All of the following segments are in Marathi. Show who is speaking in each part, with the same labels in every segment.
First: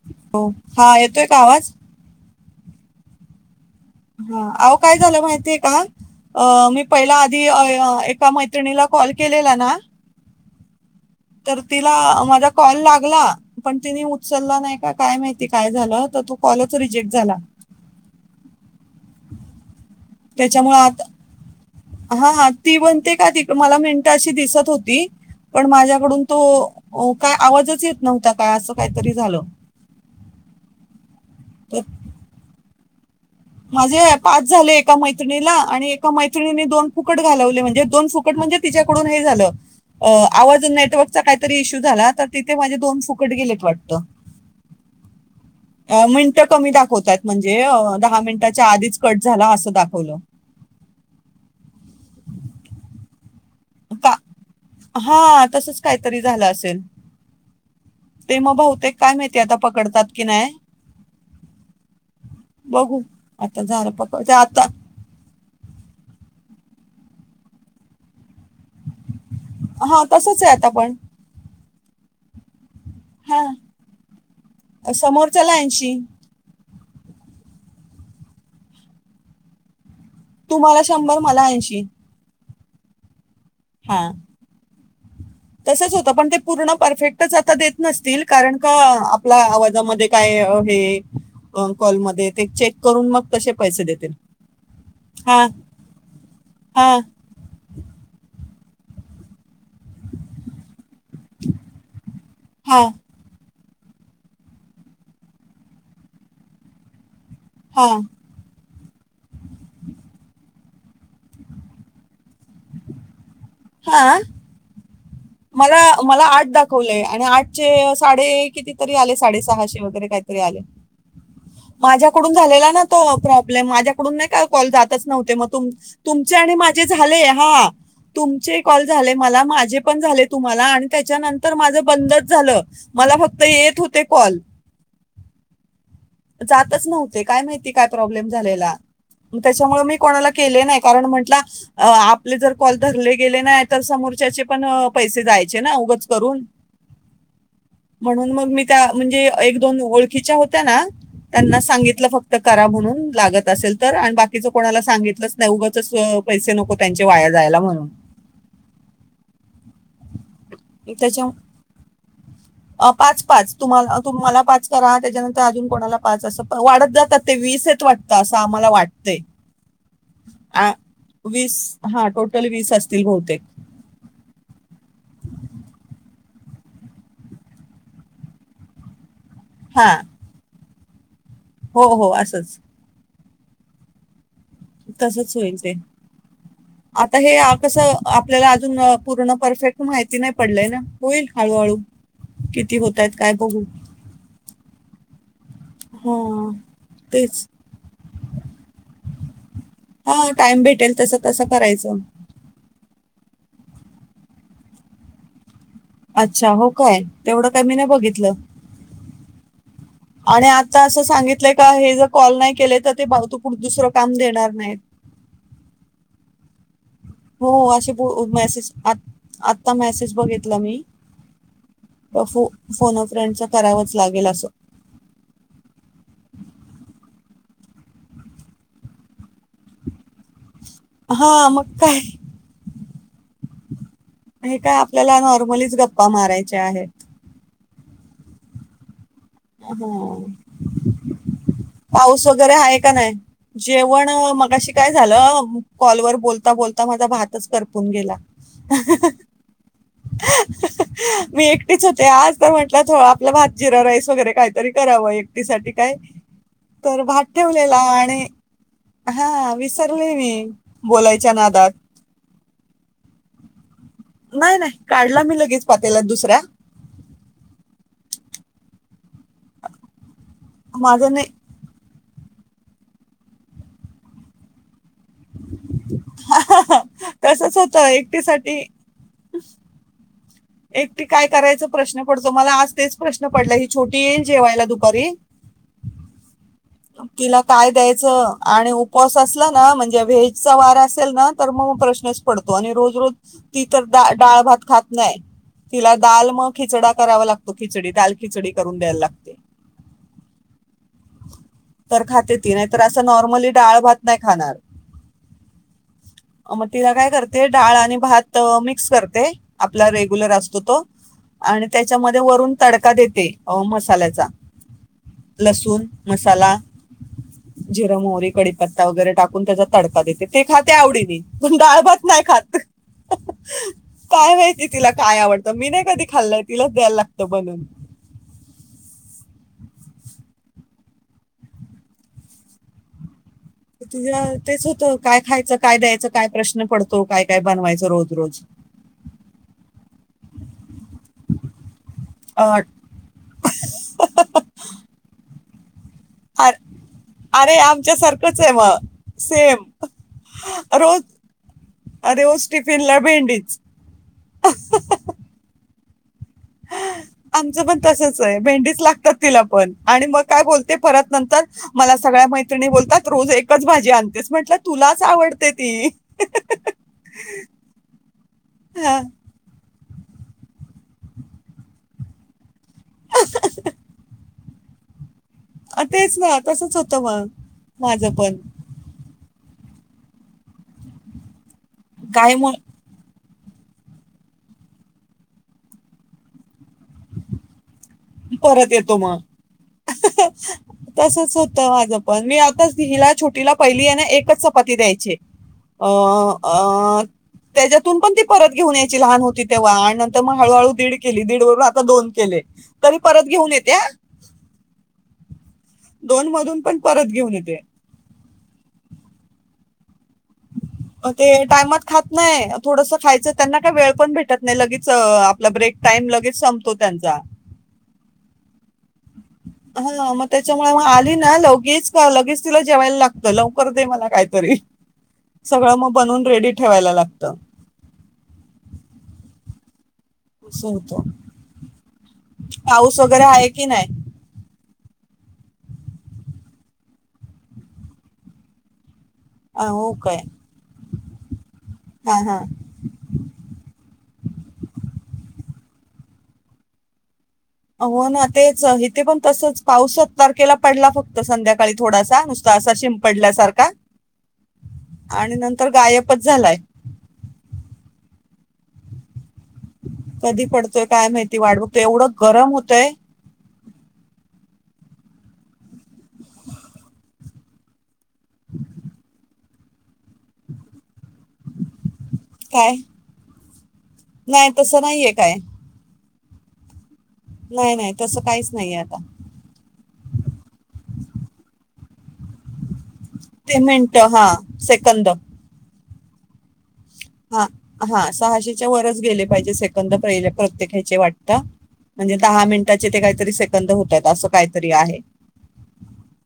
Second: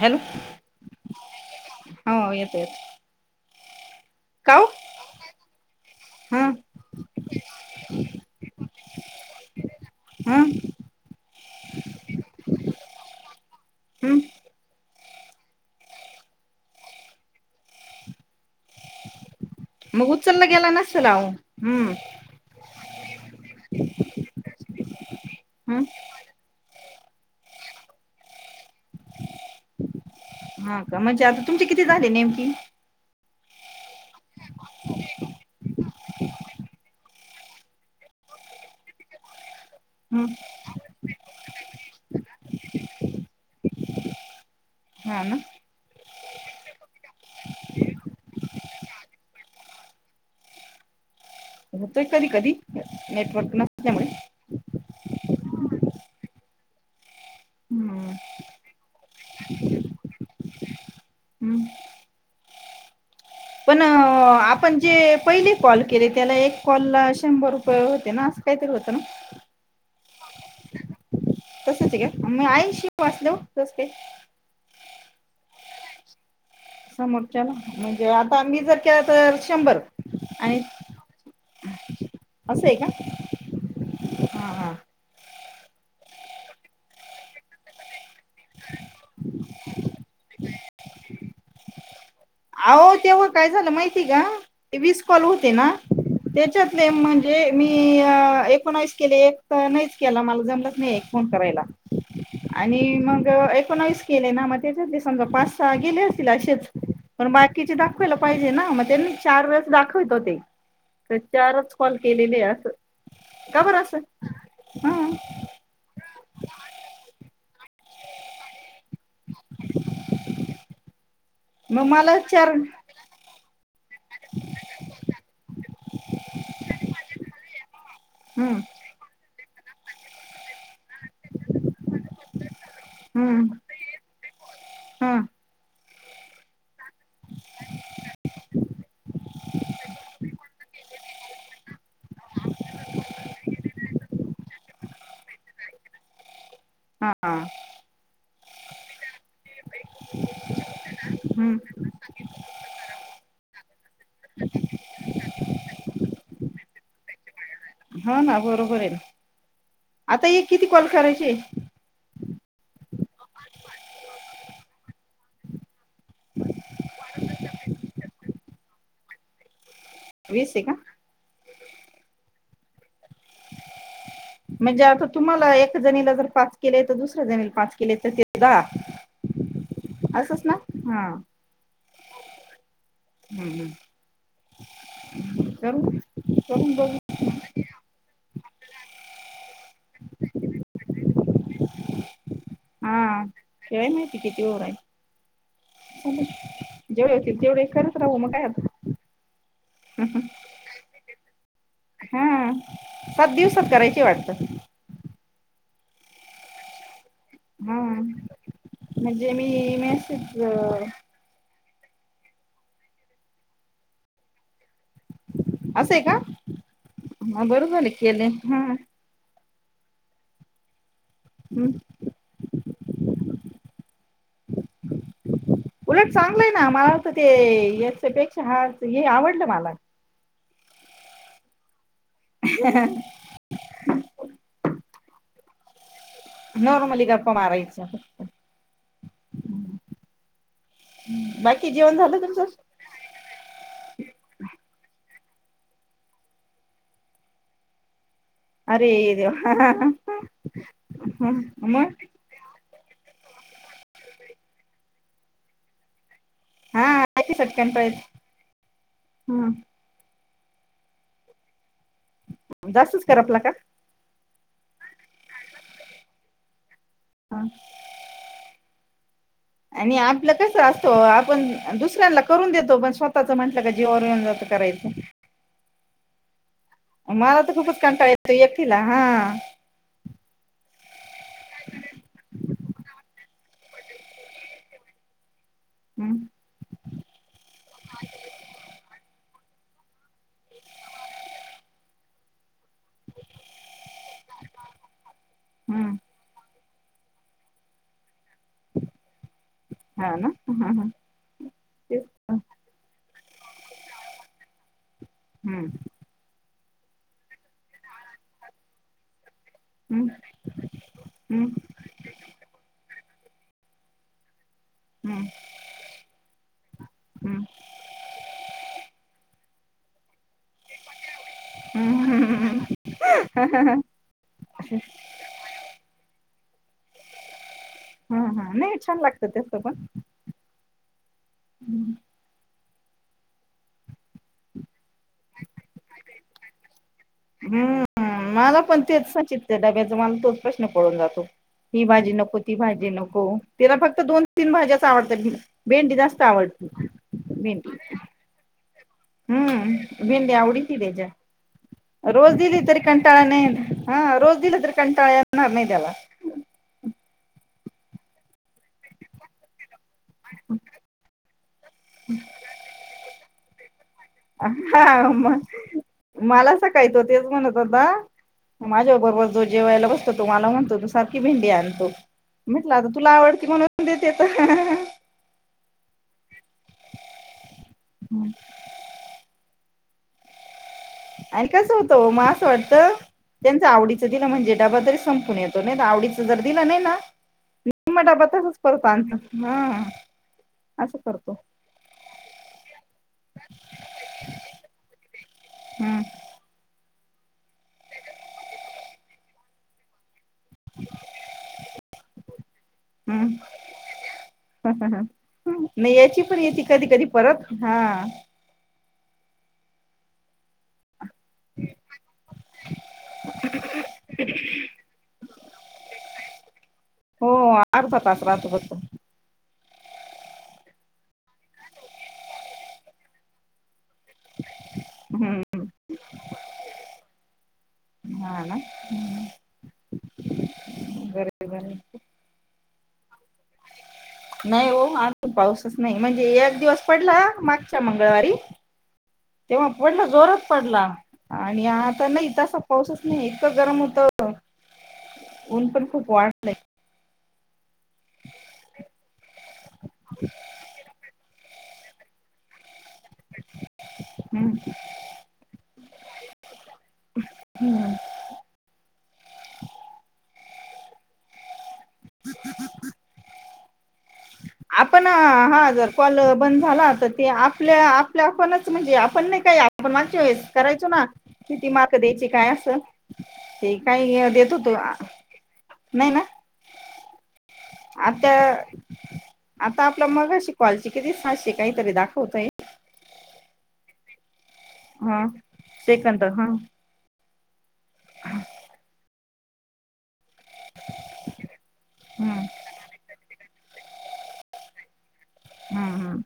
Speaker 1: हॅलो
Speaker 2: हो हा येतोय का आवाज
Speaker 1: [inaudible] का ओ
Speaker 2: अहो काय झालं माहितीय
Speaker 1: हं
Speaker 2: का मी पहिला आधी एका मैत्रिणीला कॉल केलेला ना
Speaker 1: हं
Speaker 2: तर तिला माझा कॉल लागला लागला पण तिने
Speaker 1: हं
Speaker 2: उचलला नाही का काय माहिती काय झालं तर तो कॉलच रिजेक्ट झाला
Speaker 1: मग उचलला गेला
Speaker 2: त्याच्यामुळे आता
Speaker 1: नसेल अहो हम्म
Speaker 2: हा ती म्हणते का मला मिनटं अशी दिसत होती पण
Speaker 1: हं
Speaker 2: माझ्याकडून तो काय आवाजच येत नव्हता काय असं काहीतरी झालं
Speaker 1: हा का म्हणजे आता तुमची
Speaker 2: तर
Speaker 1: किती झाले नेमकी
Speaker 2: माझे पाच झाले एका मैत्रिणीला आणि एका मैत्रिणीनी दोन फुकट घालले म्हजे दोन फुकट म म्हणजे तिच्या कडून हे झालं
Speaker 1: हं
Speaker 2: आवाज नेटवरकचा इशू झाला तिथ मजे दोन फुकट गेलेत वाटत
Speaker 1: हा ना
Speaker 2: मिनिटं कमी दाखवतात म्हणजे दहा मिनिटं च्या आधीच कट झाला हा अस दाखवलं
Speaker 1: होतोय कधी कधी नेटवर्क नसल्यामुळे
Speaker 2: का हा तसच काहीतरी झालं असेल
Speaker 1: हम्म
Speaker 2: ते मग बहुते काय माहिती आता पकडतात की नाही
Speaker 1: हं
Speaker 2: बघू आता
Speaker 1: पण
Speaker 2: झालं पकड ते आता
Speaker 1: आपण जे पहिले कॉल केले त्याला एक कॉलला शंभर रुपये होते ना असं काहीतरी होतं ना
Speaker 2: हा तसच आहे आता पण
Speaker 1: तसच आहे का म ऐंशी वासलव
Speaker 2: हा
Speaker 1: नस्ते
Speaker 2: समोरच्याला ऐंशी
Speaker 1: समोरच्या लां म्हणजे आता मी जर केलं तर शंभर आणि
Speaker 2: तुम्हाला शंभर मला ऐंशी
Speaker 1: असं आहे का हा हा
Speaker 2: तसंच होतं पण ते पूर्ण परफेक्टच आता देत नसतील कारण का आपल्या आवाजामध्ये काय हे अं कॉलमध्ये ते चेक
Speaker 1: अहो
Speaker 2: करून
Speaker 1: तेव्हा
Speaker 2: मग
Speaker 1: काय
Speaker 2: तसे
Speaker 1: झालं
Speaker 2: पैसे
Speaker 1: माहिती
Speaker 2: देतील
Speaker 1: का विस कॉल
Speaker 2: हा
Speaker 1: होते ना त्याच्यातले
Speaker 2: हा
Speaker 1: म्हणजे मी पण केले एक तर नाहीच केला मला जमलंत नाही फोन करायला
Speaker 2: हा
Speaker 1: आणि मग पुन्हा वीस केलेय ना मग त्याच्यातले समजा पाच सहा गेले असतील असेच पण बाकीचे
Speaker 2: हा
Speaker 1: दाखवायला पाहिजे ना म त्यांनी चार वेळेस दाखवत होते तर चारच कॉल केलेले असं का बरं आस
Speaker 2: हा मला मला आठ दाखवलंय आणि आठचे साडे किती तरी आले साडे सहाशे वगैरे कितीतरी आले
Speaker 1: मग मला
Speaker 2: माझ्याकडून
Speaker 1: चार
Speaker 2: झालेला ना तो प्रॉब्लेम कडून नाही का कॉल जातच नव्हते मग तुमचे आणि माझे झाले हा
Speaker 1: हम्म
Speaker 2: तुमचे कॉल झाले मला माझ पण झाले तुम्हाला आणि त्याच्यानंतर माझ बंदच झालं मला फक्त
Speaker 1: हम्म
Speaker 2: येत होते कॉल
Speaker 1: हा
Speaker 2: जातच नव्हते काय माहिती काय प्रॉब्लेम झालेला त्याच्यामुळे मी कोणाला केले नाही कारण म्हटल आपले जर कॉल धरले गेले नाही तर समोरच्या पण पैसे जायचे ना उगच करून
Speaker 1: हा
Speaker 2: म्हणून मग मी म्हणजे एक दोन ओळखीच्या होत्या ना
Speaker 1: हम्म
Speaker 2: त्यांना सांगितलं फक्त करा म्हणून लागत असेल तर आणि बाकीच कोणाला सांगितलंच नाही उगच पैसे नको त्यांचे वाया जायला म्हणून
Speaker 1: हा ना बरोबर आहे आता ये किती कॉल
Speaker 2: त्याच्या
Speaker 1: करायचे
Speaker 2: अ पाच पाच तुम्हाला तुम्हाला पाच करा त्याच्यानंतर अजून कोणाला पाच अस वाढत जातात ते वीस वाटत असं आम्हाला वाटतय
Speaker 1: वीस आहे का
Speaker 2: वीस हा टोटल वीस त बहुतेक
Speaker 1: म्हणजे आता तुम्हाला एक जणी जर पाच केले तर दुसऱ्या जणीला पाच केले तर ते द
Speaker 2: हा
Speaker 1: अससंस ना हा
Speaker 2: हो हो असच
Speaker 1: हम्म हम्म
Speaker 2: तसच होईल ते
Speaker 1: करून बघू
Speaker 2: आता हे कसं आपल्याला अजून पूर्ण परफेक्ट माहिती नाही पडलाय ना होईल हळूहळू किती
Speaker 1: हा
Speaker 2: होत आहेत काय बघू
Speaker 1: शवाय माहिती कि तेव रा
Speaker 2: हा
Speaker 1: जेवढे होतील
Speaker 2: तेच
Speaker 1: तेवढे खरंच राहू मग काय आता [unintelligible]
Speaker 2: हा टाइम भेटेल तस तस करायचं
Speaker 1: हा सात दिवसात करायची वाटत
Speaker 2: अच्छा हो काय तेवढं काय मी
Speaker 1: हा
Speaker 2: नाही बघितलं
Speaker 1: म्हणजे मी मेसेज
Speaker 2: आणि आता असं सांगितलं का हे जर कॉल नाही केले तर ते भाऊ त कुठ दुसरं काम देणार नाही
Speaker 1: असं आहेय का हा
Speaker 2: हो
Speaker 1: बरं झाले
Speaker 2: असे
Speaker 1: केले हा
Speaker 2: मेसेज आ आत्ता मेसेज बघितला मी
Speaker 1: हम्म.
Speaker 2: फू फोनोफ्रेंडचं करावंच लागेल असो
Speaker 1: यापेक्षा हा हे आवडलं मला
Speaker 2: हा मका
Speaker 1: ह
Speaker 2: आणि काय आपल्याला नॉर्मलीच गप्
Speaker 1: नॉर्मली गप्पा मारायचा फक्त
Speaker 2: हा
Speaker 1: बाकी जेवण झालं
Speaker 2: पाऊस
Speaker 1: तुमचं
Speaker 2: वगैरे आहे का नाही जेवण मगाशी काय झालं कॉल वर बोलता बोलता माझा भातच करपून गेला
Speaker 1: अरे देवा हा मग
Speaker 2: थों आपलं भात जीर [unintelligible] गैरे काहीतरी करावं व्यक्तीसाठी काय
Speaker 1: हा
Speaker 2: तर भात
Speaker 1: सटकन
Speaker 2: ठेवलेला आणि हा
Speaker 1: पाहिजे
Speaker 2: विसरले मी बोलायच्या नादात
Speaker 1: जास्तच कर आपला का
Speaker 2: नाही नाही काढला मी लगेच पातला दुसऱ्या
Speaker 1: आणि आज कस असतो
Speaker 2: माझं नाही
Speaker 1: आपण दुसऱ्या करून देतो पण स्वतःचं म्हटलं का जीवावर जात कराचं मला तर
Speaker 2: तसंच
Speaker 1: खूपच
Speaker 2: होतं
Speaker 1: कंटाळ येतो
Speaker 2: एकटीसाठी
Speaker 1: एकटीला हा
Speaker 2: एकटी काय करायच प्रश्न पडतो मला आज तेच प्रश्न पडला ही छोटी येईल जेवायला दुपारी. तिला काय द्यायचं आणि उपवास असला म्हणजे व्हेजचा वार असेल ना तर मग प्रश्नच पडतो आणि रोज रोज त तर डाळ भात खात नाही. तिला दाल खिचडा करावा लागतो खिचडी दाल खिचडी करून द्यायला लागते.
Speaker 1: हा ना.
Speaker 2: तर खाते ती नाही तर नॉर्मली डाळ भात नाही खाणार.
Speaker 1: हम्म
Speaker 2: मग तिला काय करते डाळ आणि भात मिक्स करते. आपला रे [unintelligible] असतो तो आणि त्याच्यामध्ये वरून तडका देते. ते मसाल्याचा. लसूण, मसाला, जिर- मोहरी, कडीपत्ता वगैरे टाक त्याचा तडका देते ते खाते आवडीने. प डाळ भात नाय खात काय माहिती. काय आवडतं मी नाही कधी खाल्लंय तिलाच द्यायला लागतं बनून.
Speaker 1: हा हा नाही छान लागत त्यासं पण.
Speaker 2: त तेच होतं काय खायचं काय द्यायचं काय प्रश्न पडतो. काय काय
Speaker 1: हम्म
Speaker 2: बनवायचं रोज रोज
Speaker 1: मला पण तेचचितत डब्याचा मला तोच प्रश्न पळून जातो ही भाजी नको ती
Speaker 2: अं,
Speaker 1: भाजी नको तिला फक्त दोन तीन भाज्याच आवडतात. भेंडी जास्त
Speaker 2: अर
Speaker 1: आवडती
Speaker 2: अरे
Speaker 1: भेंडी
Speaker 2: आमच्या सारखंच आहे मग. सेम
Speaker 1: हम्म भेंडी आवडी त
Speaker 2: रोज
Speaker 1: त्याच्या रोज दिली तरी
Speaker 2: टिफिनला
Speaker 1: कंटाळ्या
Speaker 2: भेंडीच
Speaker 1: नाही हा रोज दिला तरी कंटाळा येणार नाही त्याला.
Speaker 2: आमचं पण तसच आहे भेंडीच लागतात तिला पण. आणि मग काय बोलते परत नंतर मला सगळ्या मैत्रिणी बोलतात, रोज एकच भाजी आणतेस म्हटलं, तुलाच
Speaker 1: हा
Speaker 2: आवडते
Speaker 1: मग
Speaker 2: ती
Speaker 1: मला सकाळी तो तेच म्हणत होता. माझ्या
Speaker 2: हा.
Speaker 1: बरोबर जो जेवायला बसतो तो मला म्हणतो तु सारखी भेंडी आणतो, म्हटलं आता तुला आवडती म्हणून देतेेत.
Speaker 2: अ तेच ना. तसच होतं मग माझं पण.
Speaker 1: आणि कसं होतं ओ मग असं वाटतं. त्यांच आवडीचं दिलं, म्हणजे डबा तरी संपून येतो, नाही आवडीच जर दिलं नाही ना मग डबा तसच
Speaker 2: परत येतो
Speaker 1: आणतात
Speaker 2: मग
Speaker 1: हा असं करतो
Speaker 2: तसच होतं माझं पण, मी आताचला छोटीला पहिली आहे ना एकच चपाती द्यायचे. अ
Speaker 1: हम्म
Speaker 2: आ. त्याच्यातून पण ती परत घेऊन यायची, ती लहान होती तेव्हा आणि. मग हळूहळू दीड केली, दीड बरोबर आता दोन केले. तरी परत
Speaker 1: हम्
Speaker 2: घेऊन येते हा.
Speaker 1: नाही, याची
Speaker 2: दोन
Speaker 1: पण
Speaker 2: मधून
Speaker 1: याची कधी कधी
Speaker 2: घेऊन
Speaker 1: परत
Speaker 2: येते
Speaker 1: हा.
Speaker 2: [inaudible] ते टाइमात खात नाही, थोडस खायचं त्यांना काय वेळ पण भेटत नाही, लगेच आपला ब्रेक टाईम लगेच संपतो त्यांचा.
Speaker 1: हो अर्धा तास राहतो फक्त
Speaker 2: हा मग त्याच्यामुळे, मग आली ना लगेच लगेच तिला जेवायला लागत लवकर. म कातरी
Speaker 1: हम्म
Speaker 2: सगळ मग बनून. रेडी ठेवायला लागत.
Speaker 1: हा ना हम्म.
Speaker 2: असं होत पाऊस वगैरे आहे की नाही.
Speaker 1: नाही हो आज पाऊसच नाही, म्हणजे एक दिवस पडला मागच्या मंगळवारी. तेव्हा
Speaker 2: अं, हो
Speaker 1: पडला
Speaker 2: काय
Speaker 1: जोरात पडला, आणि आता
Speaker 2: हा
Speaker 1: नाही,
Speaker 2: हा
Speaker 1: तसा पाऊसच नाही, इतकं गरम होत. ऊन पण खूप वाढलय.
Speaker 2: हो ना तेच इथे पण तसच पाऊसात तारखेला पडला फक्त संध्या काळी थोडासा नुसता अस शींप पडल्यासारख
Speaker 1: हम्म
Speaker 2: आणि नंतर गायच झालाय.
Speaker 1: हम्म
Speaker 2: कधी पडतोय काय माहिती वाढ बघ तोय गरम होतंय.
Speaker 1: आपण हा जर कॉल बंद झाला, तर ते आपल्या आ ल्या आपणच म्हणजे आपण नाही काय. आपण मागच्या वेळेस करायचो ना. किती मार्क द्यायची, काय असं ते काय
Speaker 2: नाही
Speaker 1: देत होतो.
Speaker 2: तसं नाहीये काय
Speaker 1: नाही ना.
Speaker 2: नाही नाही तस
Speaker 1: आता
Speaker 2: काहीच नाही यात.
Speaker 1: आता आपलं मगाशी कॉलचे किती, सहाशे काही तरी दाखवतयं.
Speaker 2: पेमेंट हां सेकंद
Speaker 1: हा सेकंद हा.
Speaker 2: हा. हां सहाशेच्या वरच गेले. पाहिजे सेकंद, पहिले प्रत्येकाचे वाटतं. म्हणजे दहा
Speaker 1: हम्म
Speaker 2: मिनिटाचे ते काहीतरी से बंद होतायत, असं काहीतरी आहे.
Speaker 1: हां हां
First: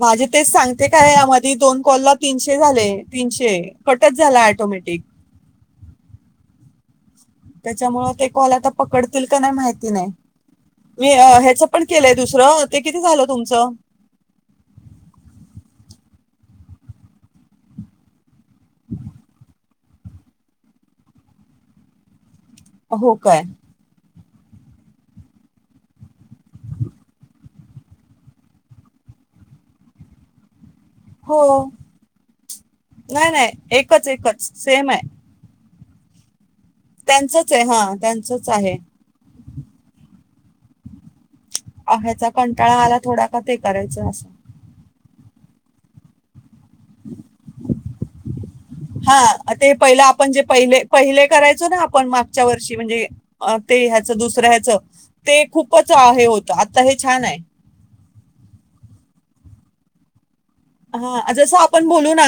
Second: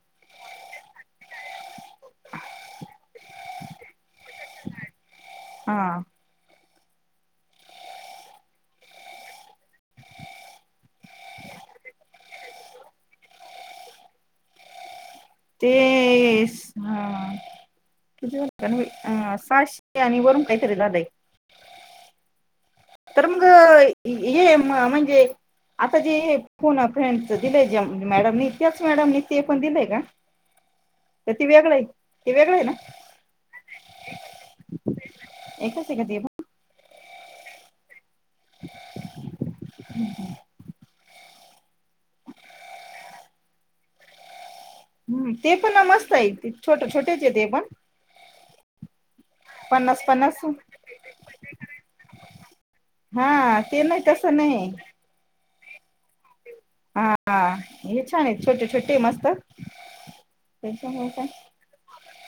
Speaker 2: माझे तेच, सांगते काय, यामधे दोन कॉलला तीनशे झाले, तीनशे कटचं झाला ऑटोमॅटिक.
Speaker 1: हां
Speaker 2: त्याच्यामुळं ते कॉल आता पकडतील का नाय माहिती नाय. मी अ ह्याच पण केलंय दुसरं, ते किती झालं तुमचं?
Speaker 1: तेस- हां, किती झालं? तन्वी आं सहाश ते आनी वरून काहीतरी झालयं.
Speaker 2: हो
Speaker 1: तर
Speaker 2: काय
Speaker 1: मग हे म्- म्हणजे, आता जे फोन फ्रेंडच दिलयं ज्या मॅडमनी, त्याचं मॅडमनी ते पण दिलय का? तर
Speaker 2: हो,
Speaker 1: ते वेगळं आहे ते वेगळं आहे ना
Speaker 2: नाय-नाय, एकच-एकच सेम आहे.
Speaker 1: एकच आहे का, ते पण?
Speaker 2: त्यांचच आहे, हां त्यांच असचं आहे. अ- ह्याचा कंटाळा आला थोडा, का ते करायचं.
Speaker 1: हम् ते पणा, मस्त आहे ते. छोट छोटेच आहे ते पण
Speaker 2: हां ते पहिलं
Speaker 1: पन्नास
Speaker 2: आपण जे,
Speaker 1: पन्नास
Speaker 2: पहिले पहिले करायचो ना, आपण मागच्या वर्षी, म्हणजे अ
Speaker 1: हा
Speaker 2: ते
Speaker 1: नाही
Speaker 2: ह्याच,
Speaker 1: तसं
Speaker 2: दुसऱ्या ह्याच ते खूपच आहे होत आता हे
Speaker 1: हां
Speaker 2: छान
Speaker 1: हां हे छान आहे, छोटे छोटे मस्त. त्याच्यामुळे काय
Speaker 2: हां जसं आपण बोलू ना,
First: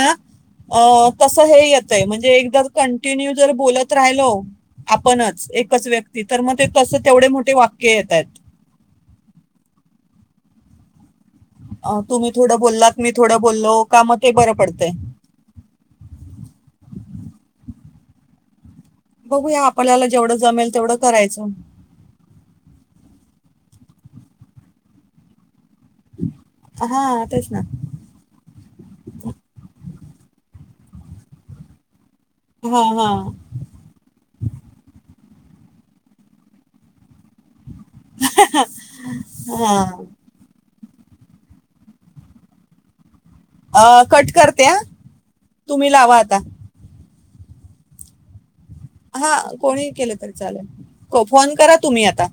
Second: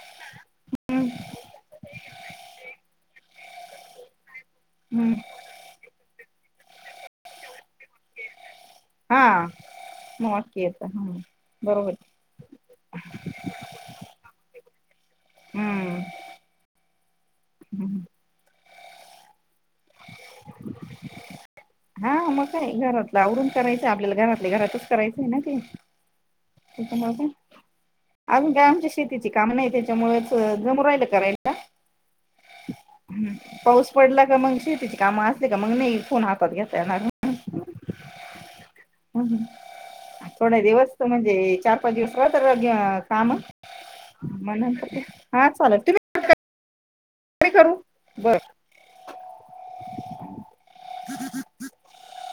Speaker 2: अ तस हे येतय, म्हणजे एकदाच कं ते न्यू जरा बोलत राहिलो
Speaker 1: हम्म
Speaker 2: आपणचं एकच व्य ते तर मग, ते तसं तेवढे मोठे वाक्य येता आहेत.
Speaker 1: हां मोप येत, हं
Speaker 2: अहो तुम्ही थोडं बोललात, मी थोडं बोललो का, मग ते बरं पडतंय.
Speaker 1: हम्म
Speaker 2: बघुया आपल्याला जेवढं जमेल तेवढं करायचं.
Speaker 1: हा मग काय घरातलं आवरून करायचं आपल्याला घरातले घरातच करायचंय ना ते
Speaker 2: हा तेच ना
Speaker 1: अजून काय आमच्या शेतीची काम नाही त्याच्यामुळेच जमू राहिल करायला
Speaker 2: हा हा
Speaker 1: हम् पाऊस पडला का मग शेतीची काम मग नाही फोन हातात घेतता येणार
Speaker 2: हाहाहा
Speaker 1: हम् हम् थोड दिवस त म्हणजे चार पाच दिवसला तर काम
Speaker 2: हा कट करते हा
Speaker 1: हा चालेल
Speaker 2: लावा
Speaker 1: तुम्ही
Speaker 2: आता
Speaker 1: कट करू बर.
Speaker 2: हा कोणी केलं तर चालेल फोन करा तुम्ही आता